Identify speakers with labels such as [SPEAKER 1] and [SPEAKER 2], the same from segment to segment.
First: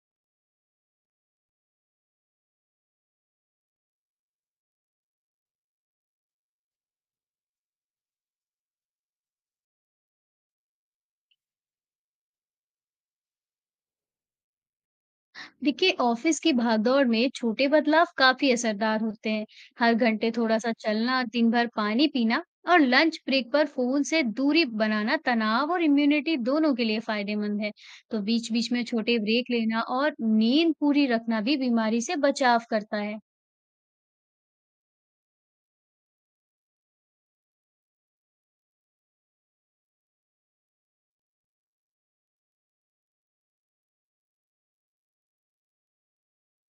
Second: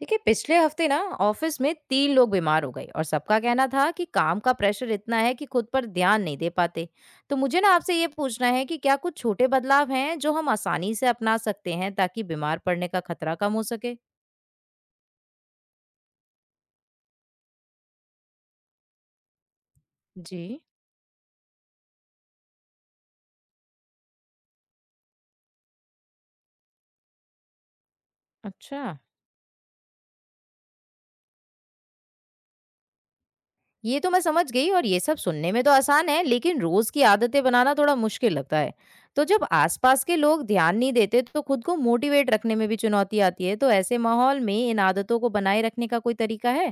[SPEAKER 1] देखिए, पिछले हफ्ते ना ऑफिस में तीन लोग बीमार हो गए और सबका कहना था कि काम का प्रेशर इतना है कि खुद पर ध्यान नहीं दे पाते। तो मुझे ना आपसे ये पूछना है कि क्या कुछ छोटे बदलाव हैं जो हम आसानी से अपना सकते हैं ताकि बीमार पड़ने का खतरा कम हो सके।
[SPEAKER 2] देखिए, ऑफिस की भागदौड़ में छोटे बदलाव काफी असरदार होते हैं। हर घंटे
[SPEAKER 1] जी।
[SPEAKER 2] थोड़ा सा चलना, दिन भर पानी पीना और लंच ब्रेक पर फोन से दूरी बनाना तनाव और इम्यूनिटी दोनों के लिए फायदेमंद है। तो बीच बीच
[SPEAKER 1] अच्छा,
[SPEAKER 2] में छोटे ब्रेक लेना और नींद पूरी रखना भी बीमारी से बचाव करता है।
[SPEAKER 1] ये तो मैं समझ गई और ये सब सुनने में तो आसान है, लेकिन रोज की आदतें बनाना थोड़ा मुश्किल लगता है। तो जब आसपास के लोग ध्यान नहीं देते तो खुद को मोटिवेट रखने में भी चुनौती आती है, तो ऐसे माहौल में इन आदतों को बनाए रखने का कोई तरीका है?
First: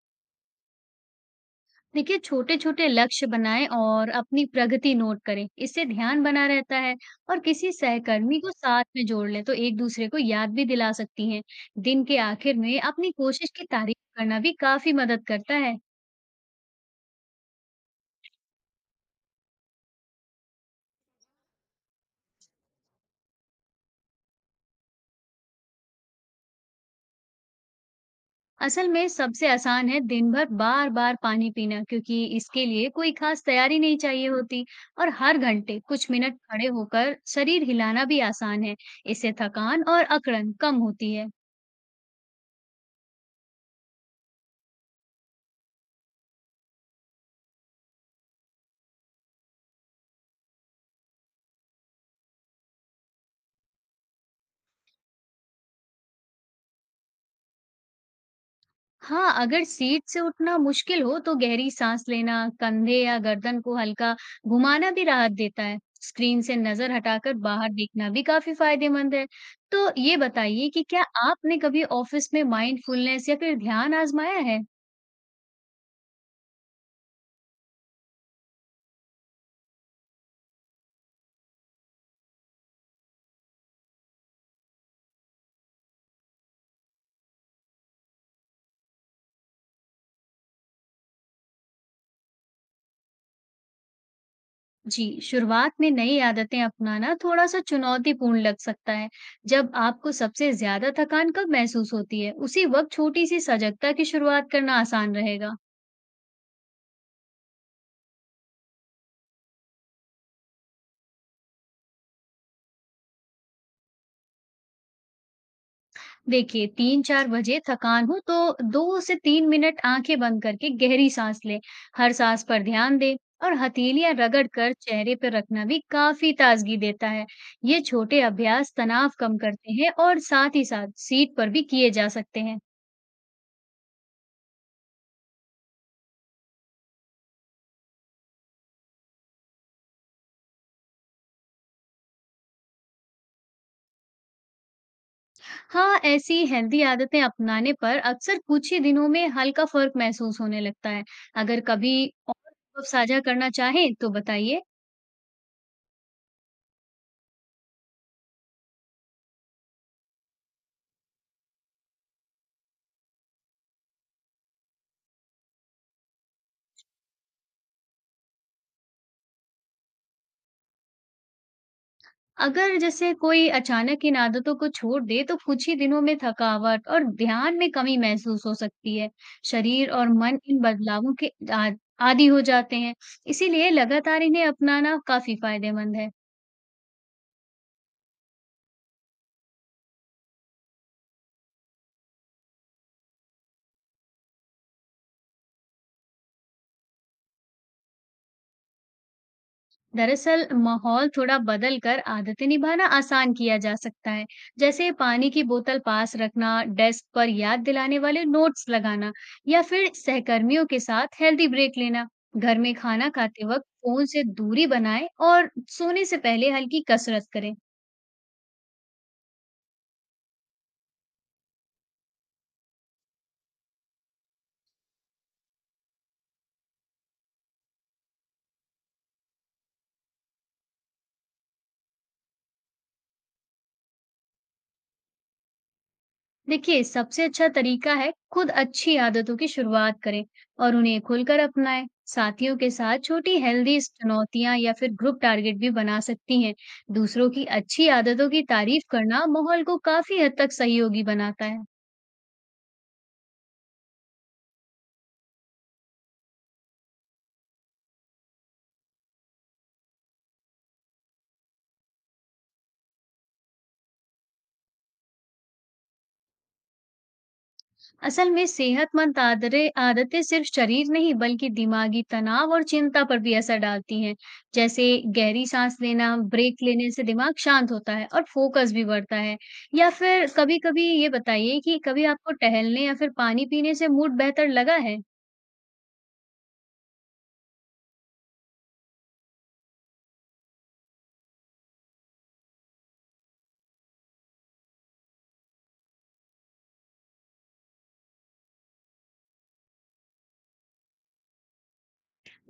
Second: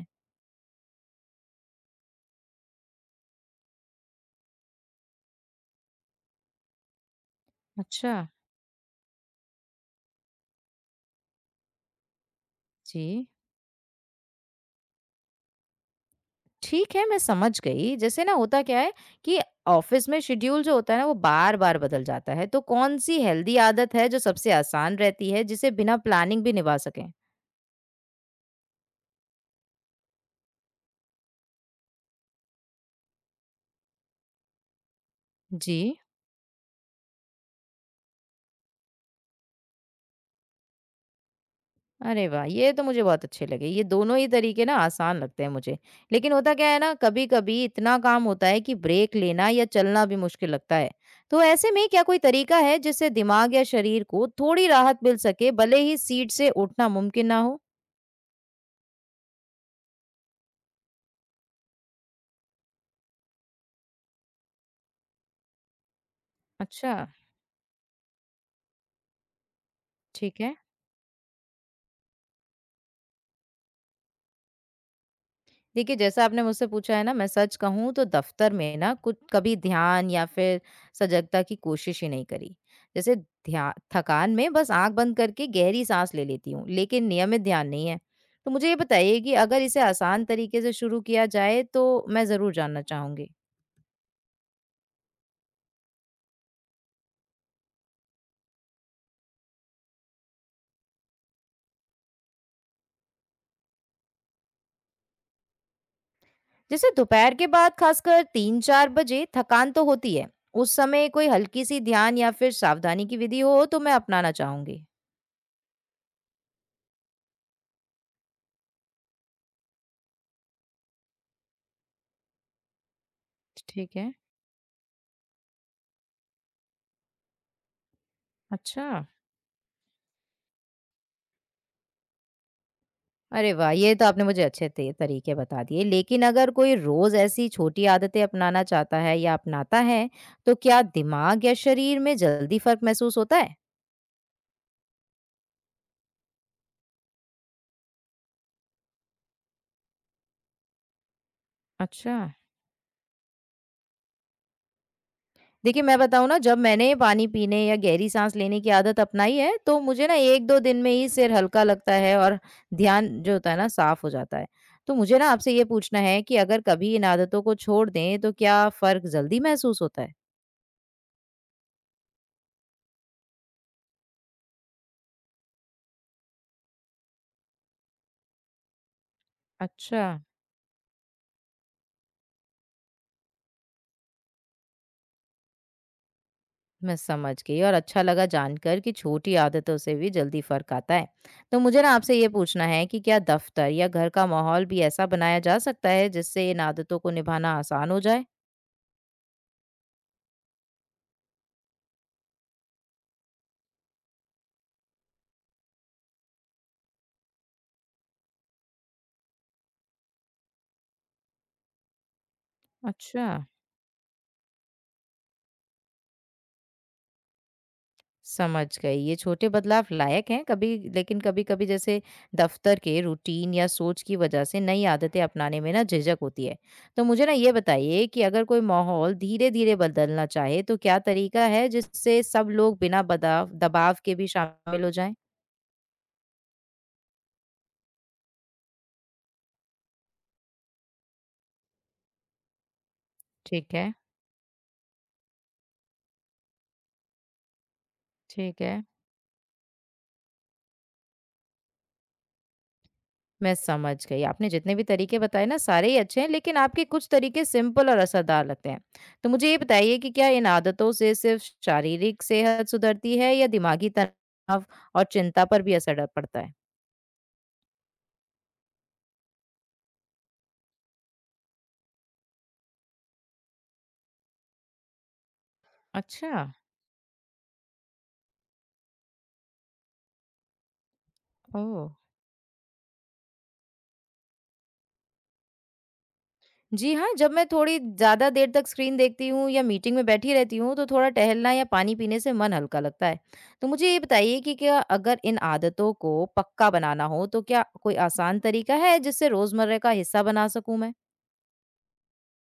[SPEAKER 2] देखिए, छोटे-छोटे लक्ष्य बनाएँ और अपनी प्रगति नोट करें। इससे ध्यान बना रहता है और किसी
[SPEAKER 1] अच्छा।
[SPEAKER 2] सहकर्मी को साथ में जोड़ लें, तो एक-दूसरे को याद भी दिला सकती हैं। दिन के आखिर में अपनी
[SPEAKER 1] जी,
[SPEAKER 2] कोशिश की तारीफ करना भी काफ़ी मदद करता है।
[SPEAKER 1] ठीक है, मैं समझ गई। जैसे ना होता क्या है कि ऑफ़िस में शेड्यूल जो होता है ना वो बार-बार बदल जाता है, तो कौन-सी हेल्दी आदत है जो सबसे आसान रहती है जिसे बिना प्लानिंग भी निभा सकें?
[SPEAKER 2] असल में सबसे आसान है दिन भर बार-बार पानी पीना, क्योंकि इसके लिए कोई खास तैयारी नहीं चाहिए होती। और हर
[SPEAKER 1] जी।
[SPEAKER 2] घंटे कुछ मिनट खड़े होकर शरीर हिलाना भी आसान है। इससे थकान और अकड़न कम होती है।
[SPEAKER 1] अरे वाह! ये तो मुझे बहुत अच्छे लगे। ये दोनों ही तरीके ना आसान लगते हैं मुझे। लेकिन होता क्या है ना, कभी-कभी इतना काम होता है कि ब्रेक लेना या चलना भी मुश्किल लगता है। तो ऐसे में क्या कोई तरीका है जिससे दिमाग या शरीर को थोड़ी राहत मिल सके, भले ही सीट से उठना मुमकिन ना हो?
[SPEAKER 2] हाँ, अगर सीट से उठना मुश्किल हो तो गहरी सांस लेना, कंधे या गर्दन को हल्का घुमाना भी राहत देता है। स्क्रीन से नजर
[SPEAKER 1] अच्छा,
[SPEAKER 2] हटाकर बाहर देखना भी काफी फायदेमंद है। तो ये
[SPEAKER 1] ठीक है।
[SPEAKER 2] बताइए कि क्या आपने कभी ऑफिस में माइंडफुलनेस या फिर ध्यान आजमाया है?
[SPEAKER 1] देखिए, जैसा आपने मुझसे पूछा है ना, मैं सच कहूँ तो दफ़्तर में ना कुछ कभी ध्यान या फिर सजगता की कोशिश ही नहीं करी। जैसे ध्या थकान में बस आँख बंद करके गहरी साँस ले लेती हूँ, लेकिन नियमित ध्यान नहीं है। तो मुझे ये बताइए कि अगर इसे आसान तरीके से शुरू किया जाए, तो मैं ज़रूर जानना चाहूँगी।
[SPEAKER 2] जी, शुरुआत में नई आदतें अपनाना थोड़ा सा चुनौतीपूर्ण लग सकता है। जब आपको सबसे ज्यादा थकान कब महसूस होती है, उसी वक्त छोटी सी सजगता की शुरुआत करना आसान रहेगा।
[SPEAKER 1] जैसे दोपहर के बाद खासकर 3-4 बजे थकान तो होती है। उस समय कोई हल्की-सी ध्यान या फिर सावधानी की विधि हो, तो मैं अपनाना चाहूँगी।
[SPEAKER 2] देखिए, 3-4 बजे थकान हो तो 2 से 3 मिनट आंखें बंद करके गहरी सांस लें। हर सांस पर ध्यान दें और
[SPEAKER 1] ठीक है।
[SPEAKER 2] हथेलियां रगड़ कर चेहरे पर रखना भी काफी ताजगी देता है। ये छोटे अभ्यास
[SPEAKER 1] अच्छा।
[SPEAKER 2] तनाव कम करते हैं और साथ ही साथ सीट पर भी किए जा सकते हैं।
[SPEAKER 1] अरे वाह! ये तो आपने मुझे अच्छे ते तरीके बता दिए। लेकिन अगर कोई रोज़ ऐसी छोटी आदतें अपनाना चाहता है या अपनाता है, तो क्या दिमाग या शरीर में जल्दी फ़र्क महसूस होता है?
[SPEAKER 2] हाँ, ऐसी हेल्दी आदतें अपनाने पर अक्सर कुछ ही दिनों में हल्का फर्क महसूस होने लगता है। अगर कभी
[SPEAKER 1] अच्छा।
[SPEAKER 2] और अनुभव साझा करना चाहें तो बताइए।
[SPEAKER 1] देखिए, मैं बताऊँ ना जब मैंने पानी पीने या गहरी साँस लेने की आदत अपनाई है, तो मुझे ना 1-2 दिन में ही सिर हल्का लगता है और ध्यान जो होता है ना साफ़ हो जाता है। तो मुझे ना आपसे ये पूछना है कि अगर कभी इन आदतों को छोड़ दें, तो क्या फ़र्क जल्दी महसूस होता है?
[SPEAKER 2] अगर जैसे कोई अचानक इन आदतों को छोड़ दे तो कुछ ही दिनों में थकावट और ध्यान में कमी महसूस हो सकती है। शरीर
[SPEAKER 1] अच्छा।
[SPEAKER 2] और मन इन बदलावों के आदी हो जाते हैं। इसीलिए लगातार इन्हें अपनाना काफी फायदेमंद है।
[SPEAKER 1] मैं समझ गई और अच्छा लगा जानकर कि छोटी आदतों से भी जल्दी फर्क आता है। तो मुझे ना आपसे ये पूछना है कि क्या दफ्तर या घर का माहौल भी ऐसा बनाया जा सकता है जिससे इन आदतों को निभाना आसान हो जाए?
[SPEAKER 2] दरअसल माहौल थोड़ा बदल कर आदतें निभाना आसान किया जा सकता है। जैसे पानी की बोतल पास रखना, डेस्क पर याद दिलाने वाले नोट्स लगाना या फिर सहकर्मियों के साथ हेल्दी ब्रेक लेना। घर में खाना
[SPEAKER 1] अच्छा,
[SPEAKER 2] खाते वक्त फोन से दूरी बनाएं और सोने से पहले हल्की कसरत करें।
[SPEAKER 1] समझ गई। ये छोटे बदलाव लायक हैं। कभी लेकिन कभी-कभी जैसे दफ्तर के रूटीन या सोच की वजह से नई आदतें अपनाने में ना झिझक होती है। तो मुझे ना ये बताइए कि अगर कोई माहौल धीरे-धीरे बदलना चाहे तो क्या तरीका है जिससे सब लोग बिना बदाव दबाव के भी शामिल हो जाएं?
[SPEAKER 2] देखिए, सबसे अच्छा तरीका है खुद अच्छी आदतों की शुरुआत करें और उन्हें खुलकर अपनाएं। साथियों के साथ छोटी
[SPEAKER 1] ठीक
[SPEAKER 2] हेल्दी
[SPEAKER 1] है,
[SPEAKER 2] चुनौतियां या फिर ग्रुप टारगेट भी बना सकती हैं। दूसरों की अच्छी आदतों की
[SPEAKER 1] ठीक है।
[SPEAKER 2] तारीफ करना माहौल को काफी हद तक सहयोगी बनाता है।
[SPEAKER 1] मैं समझ गई। आपने जितने भी तरीके बताए ना सारे ही अच्छे हैं, लेकिन आपके कुछ तरीके सिंपल और असरदार लगते हैं। तो मुझे ये बताइए कि क्या इन आदतों से सिर्फ शारीरिक सेहत सुधरती है या दिमागी तनाव और चिंता पर भी असर पड़ता है?
[SPEAKER 2] असल में सेहतमंद आदतें आदतें सिर्फ शरीर नहीं, बल्कि दिमागी तनाव और चिंता पर भी असर डालती हैं। जैसे गहरी सांस लेना,
[SPEAKER 1] अच्छा।
[SPEAKER 2] ब्रेक लेने से दिमाग शांत होता है और फोकस भी बढ़ता है। या फिर कभी-कभी ये बताइए कि
[SPEAKER 1] ओह!
[SPEAKER 2] कभी आपको टहलने या फिर पानी पीने से मूड बेहतर लगा है।
[SPEAKER 1] जी हाँ, जब मैं थोड़ी ज़्यादा देर तक स्क्रीन देखती हूँ या मीटिंग में बैठी रहती हूँ, तो थोड़ा टहलना या पानी पीने से मन हल्का लगता है। तो मुझे ये बताइए कि क्या, अगर इन आदतों को पक्का बनाना हो, तो क्या कोई आसान तरीका है जिससे रोज़मर्रा का हिस्सा बना सकूँ मैं?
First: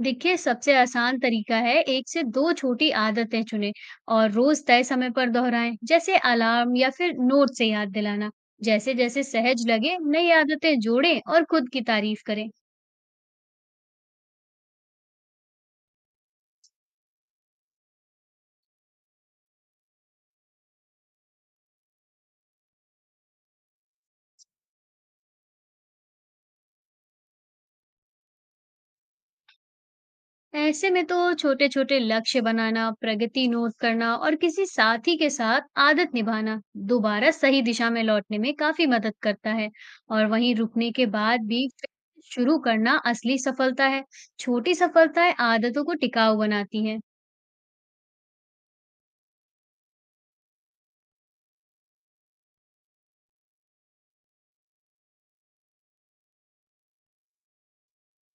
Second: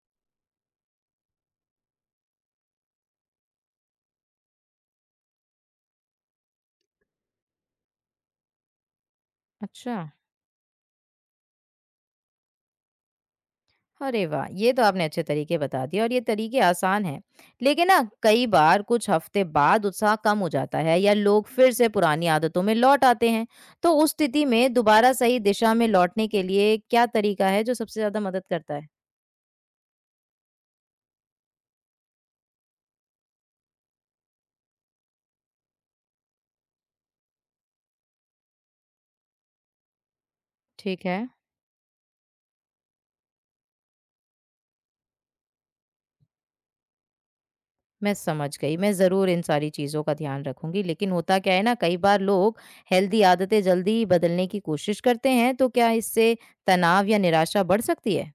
[SPEAKER 2] देखिए, सबसे आसान तरीका है एक से दो छोटी आदतें चुनें और रोज तय समय पर दोहराएं। जैसे अलार्म या फिर नोट से याद दिलाना। जैसे जैसे सहज
[SPEAKER 1] अच्छा।
[SPEAKER 2] लगे, नई आदतें जोड़ें और खुद की तारीफ करें।
[SPEAKER 1] अरे वाह! ये तो आपने अच्छे तरीके बता दिए और ये तरीके आसान हैं। लेकिन ना कई बार कुछ हफ्ते बाद उत्साह कम हो जाता है या लोग फिर से पुरानी आदतों में लौट आते हैं। तो उस स्थिति में दोबारा सही दिशा में लौटने के लिए क्या तरीका है जो सबसे ज़्यादा मदद करता है?
[SPEAKER 2] ऐसे में तो छोटे-छोटे लक्ष्य बनाना, प्रगति नोट करना और किसी साथी के साथ आदत निभाना दोबारा सही दिशा में लौटने में काफी मदद करता है। और वहीं रुकने
[SPEAKER 1] ठीक
[SPEAKER 2] के
[SPEAKER 1] है,
[SPEAKER 2] बाद भी फिर शुरू करना असली सफलता है। छोटी सफलताएं आदतों को टिकाऊ बनाती हैं।
[SPEAKER 1] मैं समझ गई। मैं ज़रूर इन सारी चीज़ों का ध्यान रखूँगी। लेकिन होता क्या है ना, कई बार लोग हेल्दी आदतें जल्दी बदलने की कोशिश करते हैं। तो क्या इससे तनाव या निराशा बढ़ सकती है?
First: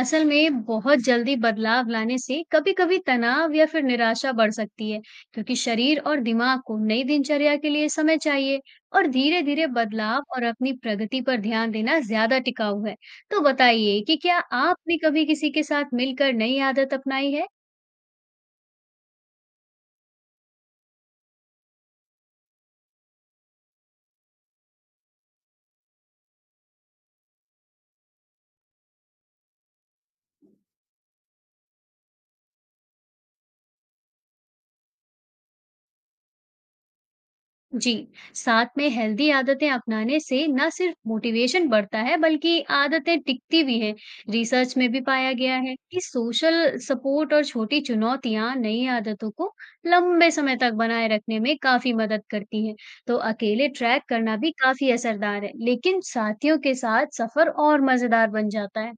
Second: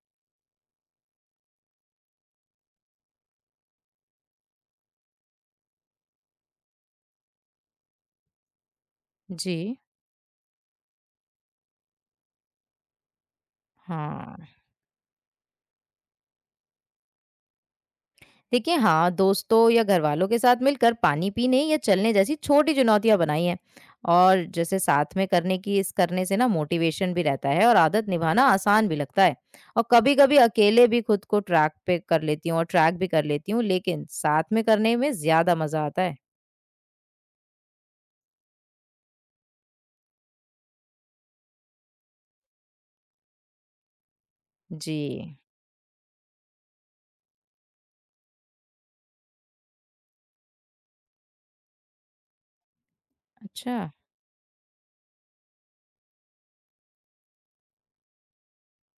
[SPEAKER 2] असल में बहुत जल्दी बदलाव लाने से कभी-कभी तनाव या फिर निराशा बढ़ सकती है, क्योंकि शरीर और दिमाग को नई दिनचर्या के लिए समय चाहिए। और धीरे-धीरे
[SPEAKER 1] जी,
[SPEAKER 2] बदलाव और अपनी प्रगति पर ध्यान देना ज्यादा टिकाऊ है। तो बताइए कि
[SPEAKER 1] हाँ।
[SPEAKER 2] क्या आपने कभी किसी के साथ मिलकर नई आदत अपनाई है?
[SPEAKER 1] देखिए, हाँ दोस्तों या घर वालों के साथ मिलकर पानी पीने या चलने जैसी छोटी चुनौतियां बनाई हैं और जैसे साथ में करने की इस करने से ना मोटिवेशन भी रहता है और आदत निभाना आसान भी लगता है। और कभी कभी अकेले भी खुद को ट्रैक पे कर लेती हूँ और ट्रैक भी कर लेती हूँ, लेकिन साथ में करने में ज्यादा मजा आता है।
[SPEAKER 2] जी, साथ में हेल्दी आदतें अपनाने से न सिर्फ मोटिवेशन बढ़ता है, बल्कि आदतें टिकती भी हैं। रिसर्च में
[SPEAKER 1] जी।
[SPEAKER 2] भी पाया गया है कि सोशल सपोर्ट और छोटी चुनौतियां नई आदतों को लंबे समय तक बनाए रखने में काफी मदद करती हैं। तो अकेले
[SPEAKER 1] अच्छा,
[SPEAKER 2] ट्रैक करना भी काफी असरदार है, लेकिन साथियों के साथ सफर और मजेदार बन जाता है।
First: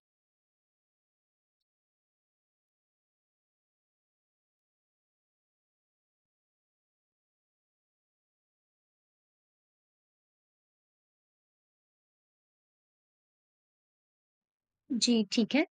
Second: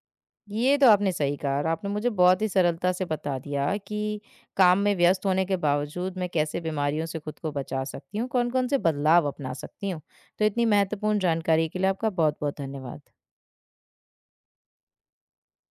[SPEAKER 1] ये तो आपने सही कहा और आपने मुझे बहुत ही सरलता से बता दिया कि काम में व्यस्त होने के बावजूद मैं कैसे बीमारियों से खुद को बचा सकती हूँ, कौन-कौन से बदलाव अपना सकती हूँ। तो इतनी महत्वपूर्ण जानकारी के लिए आपका बहुत-बहुत धन्यवाद।
[SPEAKER 2] जी, ठीक है।